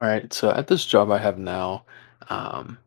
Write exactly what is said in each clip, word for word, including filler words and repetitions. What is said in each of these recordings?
All right, so at this job I have now, um,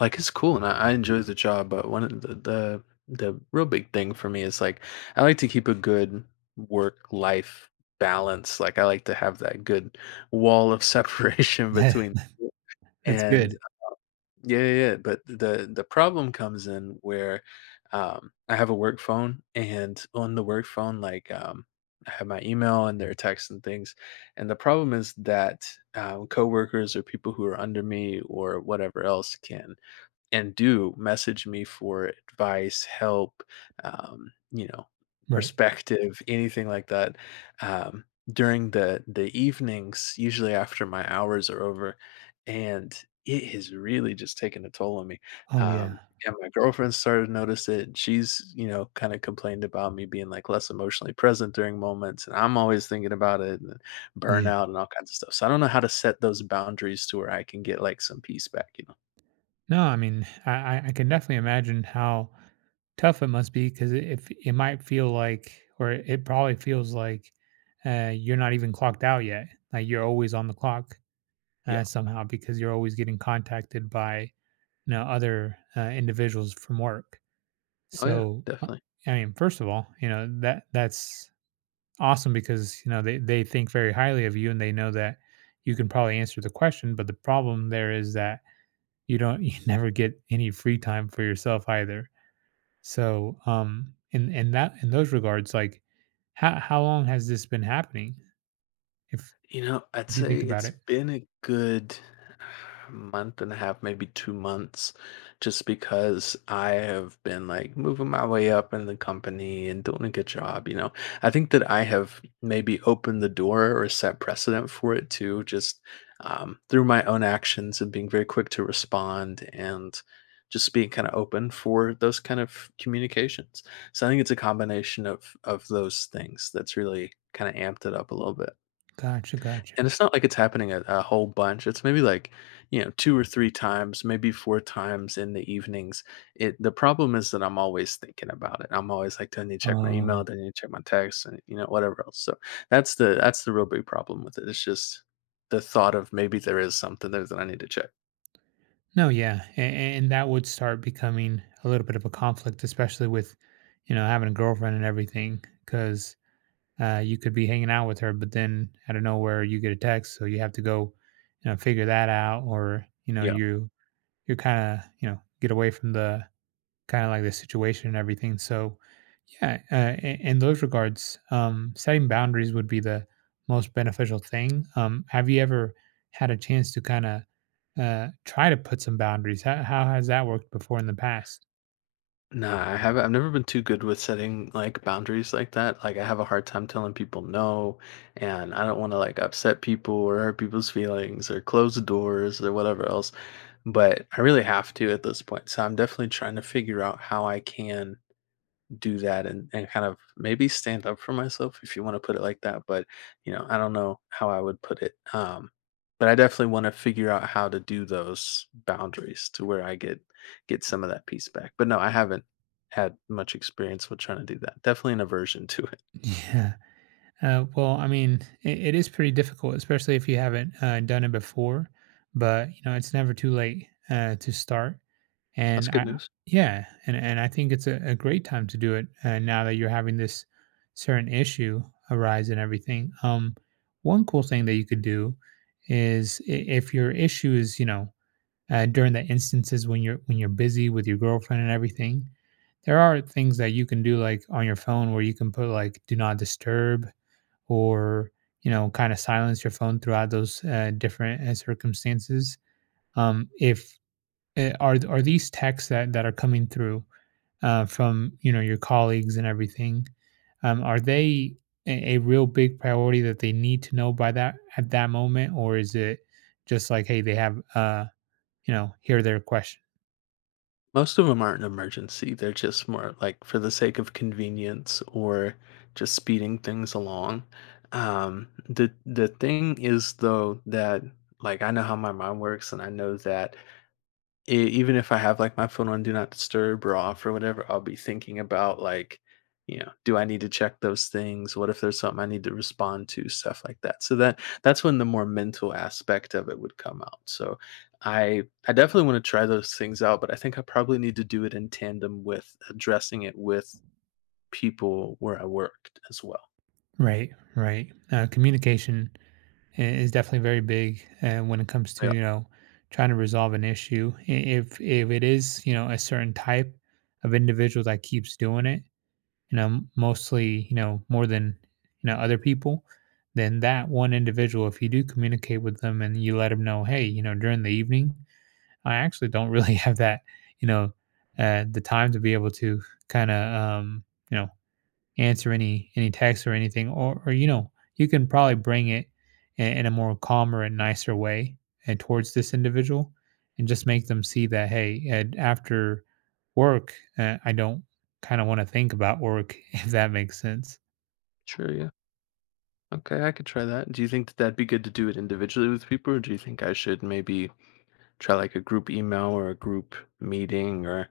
like it's cool and I, I enjoy the job, but one of the, the the real big thing for me is like I like to keep a good work life balance. Like I like to have that good wall of separation Yeah, between, that's and good. yeah, yeah, yeah, but the the problem comes in where, um, I have a work phone, and on the work phone, like, um, I have my email and their texts and things, and the problem is that, um, coworkers or people who are under me or whatever else can and do message me for advice, help, um, you know, Right. perspective, anything like that. Um, During the the evenings, usually after my hours are over, and it has really just taken a toll on me. Oh, yeah. Um, and my girlfriend started to notice it. She's, you know, kind of complained about me being like less emotionally present during moments, and I'm always thinking about it and Yeah. burnout and all kinds of stuff. So I don't know how to set those boundaries to where I can get like some peace back, you know. No, I mean, I I I can definitely imagine how tough it must be 'cause it if it might feel like or it probably feels like, uh, you're not even clocked out yet. Like, you're always on the clock, Yeah. uh, somehow because you're always getting contacted by, you know, other, uh, individuals from work. Oh yeah, So, uh, definitely. I mean, first of all, you know, that that's awesome because you know they, they think very highly of you and they know that you can probably answer the question, but the problem there is that you don't you never get any free time for yourself either. So um in in that in those regards, like, how how long has this been happening if You know, I'd if you say think about it's it? been a good month and a half, maybe two months, just because I have been, like, moving my way up in the company and doing a good job, you know? I think that I have maybe opened the door or set precedent for it too, just, um, through my own actions and being very quick to respond and just being kinda open for those kind of communications. So I think it's a combination of of those things that's really kinda amped it up a little bit. Gotcha, gotcha. And it's not like it's happening a, a whole bunch. It's maybe like, you know, two or three times, maybe four times in the evenings. It the problem is that I'm always thinking about it. I'm always like, do I need to check my Oh, email? Do I need to check my text? And you know, whatever else. So that's the that's the real big problem with it. It's just the thought of maybe there is something there that I need to check. no, yeah, and, and that would start becoming a little bit of a conflict, especially with, you know, having a girlfriend and everything, because, Uh, you could be hanging out with her, but then out of nowhere you get a text, so you have to go, you know, figure that out, or, you know, Yeah. you you're kind of, you know, get away from the kind of like the situation and everything. So yeah, uh, in, in those regards, um, setting boundaries would be the most beneficial thing. Um, have you ever had a chance to kind of uh, try to put some boundaries? How, how has that worked before in the past? No, I haven't. I've never been too good with setting like boundaries like that. Like I have a hard time telling people no, and I don't want to like upset people or hurt people's feelings or close the doors or whatever else. But I really have to at this point. So I'm definitely trying to figure out how I can do that and, and kind of maybe stand up for myself, if you want to put it like that, but you know I don't know how I would put it um But I definitely want to figure out how to do those boundaries to where I get get some of that peace back. But no, I haven't had much experience with trying to do that. Definitely an aversion to it. Yeah. Uh, well, I mean, it, it is pretty difficult, especially if you haven't uh, done it before. But you know, it's never too late uh, to start. That's And good I, news. yeah, and and I think it's a, a great time to do it uh, now that you're having this certain issue arise and everything. Um, one cool thing that you could do is i- if your issue is, you know, uh, during the instances when you're when you're busy with your girlfriend and everything, there are things that you can do like on your phone where you can put like do not disturb or you know kind of silence your phone throughout those uh, different uh, circumstances. Um, if uh, are are these texts that that are coming through uh, from, you know, your colleagues and everything, um, are they a, a real big priority that they need to know by that at that moment, or is it just like, hey, they have uh you know, hear their question? Most of them aren't an emergency. They're just more like for the sake of convenience or just speeding things along. Um, the the thing is though that like I know how my mind works and I know that E even if I have, like, my phone on do not disturb or off or whatever, I'll be thinking about, like, you know, do I need to check those things? What if there's something I need to respond to? Stuff like that. So that that's when the more mental aspect of it would come out. So I I definitely wanna try those things out, but I think I probably need to do it in tandem with addressing it with people where I worked as well. Right, right. Uh, communication i- is definitely very big uh, when it comes to, Yeah. you know, trying to resolve an issue. I- If if it is, you know, a certain type of individual that keeps doing it, you know, m- mostly, you know, more than, you know, other people, then that one individual, if you do communicate with them and you let them know, hey, you know, during the evening, I actually don't really have that, you know, uh, the time to be able to kind of, um, you know, answer any any texts or anything, or or you know, you can probably bring it in, in a more calmer and nicer way and towards this individual, and just make them see that, hey Ed, after work, uh, I don't kind of want to think about work if that makes sense. Sure, yeah. Okay, I could try that. Do you think that that'd be good to do it individually with people, or do you think I should maybe try like a group email or a group meeting or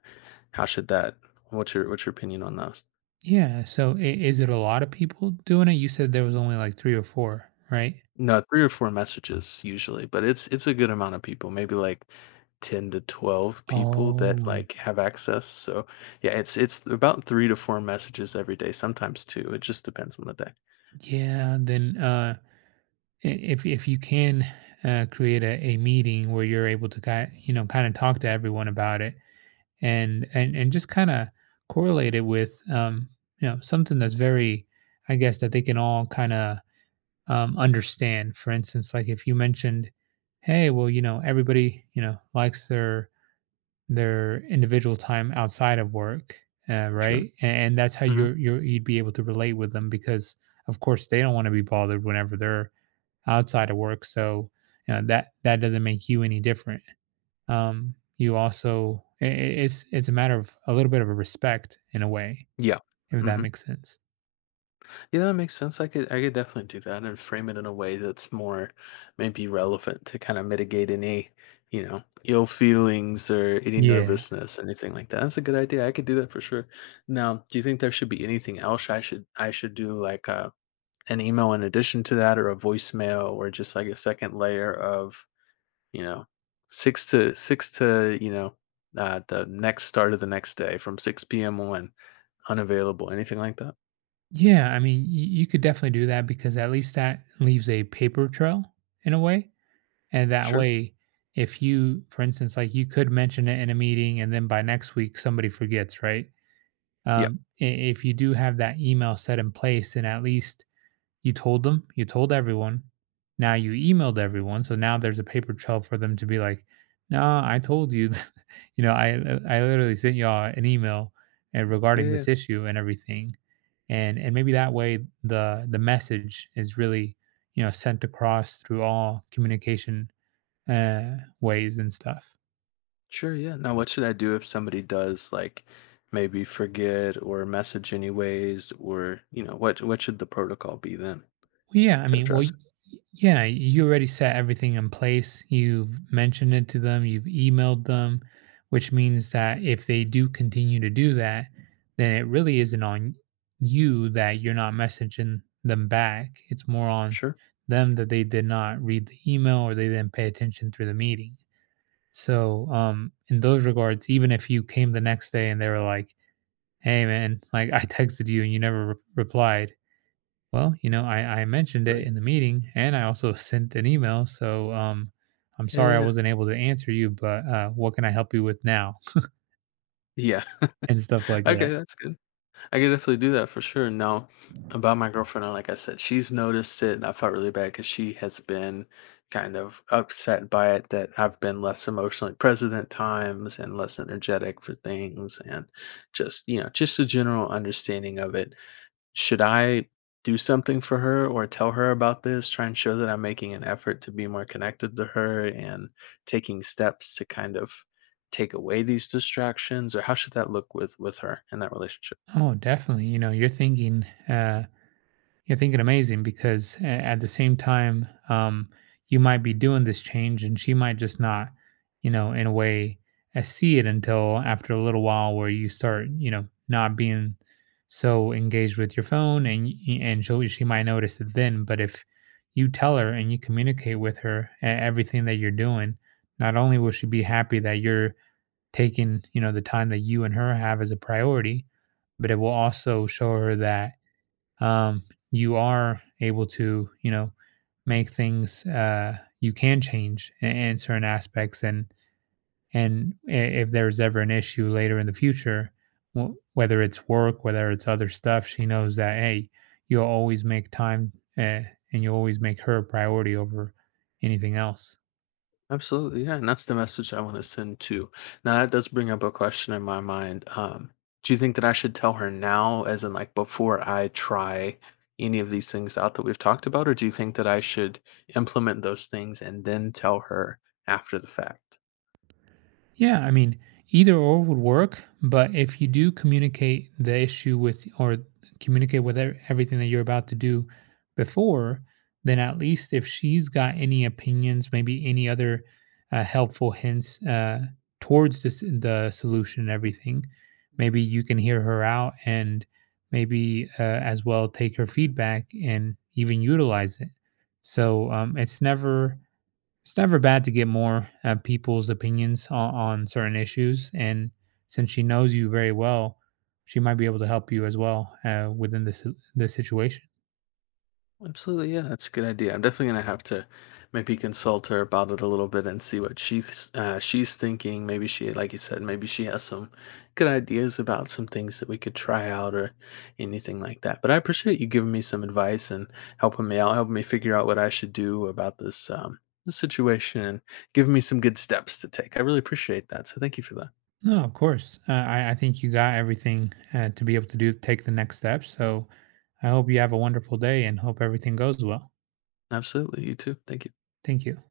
how should that what's your what's your opinion on those? Yeah, so i- is it a lot of people doing it? You said there was only like three or four, right? No, three or four messages usually, but it's it's a good amount of people, maybe like ten to twelve people that Oh, like have access. So, yeah, it's it's about three to four messages every day, sometimes two. It just depends on the day. yeah, then uh i- if if you can uh, create a, a meeting where you're able to kind, you know, kind of talk to everyone about it, and and and just kind of correlate it with, um, you know, something that's very, I guess, that they can all kind of, um, understand. For instance, like if you mentioned, hey, well, you know, everybody, you know, likes their their individual time outside of work, uh, Sure. right? And, and that's how Mhm. you're, you're you'd be able to relate with them because of course they don't want to be bothered whenever they're outside of work. So you know that that doesn't make you any different. Um, you also I I it's it's a matter of a little bit of a respect in a way, Yeah. if that Mhm. makes sense. Yeah, that makes sense. I could I could definitely do that and frame it in a way that's more maybe relevant to kind of mitigate any, you know, ill feelings or any Yeah. nervousness or anything like that. That's a good idea. I could do that for sure. Now, do you think there should be anything else I should I should do like uh, an email in addition to that or a voicemail or just like a second layer of, you know, six to six to, you know, uh, the next start of the next day from six p m on unavailable. Anything like that? Yeah, I mean, y you could definitely do that because at least that leaves a paper trail in a way, and that Sure. way, if you, for instance, like, you could mention it in a meeting, and then by next week, somebody forgets, right? Yeah. Um, I If you do have that email set in place, then at least you told them, you told everyone. Now you emailed everyone, so now there's a paper trail for them to be like, "Nah, I told you, th- you know, I I literally sent y'all an email and Yeah. regarding yeah. this issue and everything." And and maybe that way the the message is really, you know, sent across through all communication uh ways and stuff. sure. yeah. Now, what should I do if somebody does like maybe forget or message anyways, or you know, what what should the protocol be then Well, yeah, I to mean, well, address it? y- yeah, you already set everything in place. You've mentioned it to them, you've emailed them, which means that if they do continue to do that, then it really isn't on you that you're not messaging them back. It's more on Sure. them that they did not read the email or they didn't pay attention through the meeting. So, um, in those regards, even if you came the next day and they were like, "Hey, man, like I texted you and you never re- replied," well, you know, I, I mentioned it Like, in the meeting and I also sent an email. So um, I'm sorry I yeah, wasn't able to answer you, but uh, what can I help you with now? yeah. And stuff like Okay, that. that's good. I could definitely do that for sure. Now, about my girlfriend, uh, like I said, she's noticed it, and I felt really bad because she has been kind of upset by it that I've been less emotionally present at times and less energetic for things, and just you know, just a general understanding of it. Should I do something for her or tell her about this? Try and show that I'm making an effort to be more connected to her and taking steps to kind of take away these distractions or how should that look with with her in that relationship? Oh, definitely. You know, you're thinking uh, you're thinking amazing because a- at the same time, um, you might be doing this change and she might just not, you know, in a way, uh, see it until after a little while where you start, you know, not being so engaged with your phone, and y- and she she might notice it then. But if you tell her and you communicate with her e- everything that you're doing, not only will she be happy that you're taking, you know, the time that you and her have as a priority, but it will also show her that, um, you are able to, you know, make things, uh, you can change in, in certain aspects, and and i- if there's ever an issue later in the future, wh- whether it's work, whether it's other stuff, she knows that, hey, you'll always make time, uh, and you'll always make her a priority over anything else. Absolutely. Yeah, and that's the message I want to send too. Now that does bring up a question in my mind. Um do you think that I should tell her now as in like before I try any of these things out that we've talked about or do you think that I should implement those things and then tell her after the fact? Yeah, I mean, either or would work, but if you do communicate the issue with or communicate with e- everything that you're about to do before, then at least if she's got any opinions, maybe any other uh, helpful hints uh, towards this, the solution and everything, maybe you can hear her out and maybe uh, as well take her feedback and even utilize it. So um, it's never it's never bad to get more uh, people's opinions on, on certain issues, and since she knows you very well, she might be able to help you as well uh, within this this situation. Absolutely, yeah, that's a good idea. I'm definitely gonna have to maybe consult her about it a little bit and see what she's uh, she's thinking. Maybe she, like you said, maybe she has some good ideas about some things that we could try out or anything like that. But I appreciate you giving me some advice and helping me out, helping me figure out what I should do about this um, this situation and giving me some good steps to take. I really appreciate that. So thank you for that. No, of course. Uh, I I think you got everything uh, to be able to do take the next step. So I hope you have a wonderful day and hope everything goes well. Absolutely, you too. Thank you. Thank you.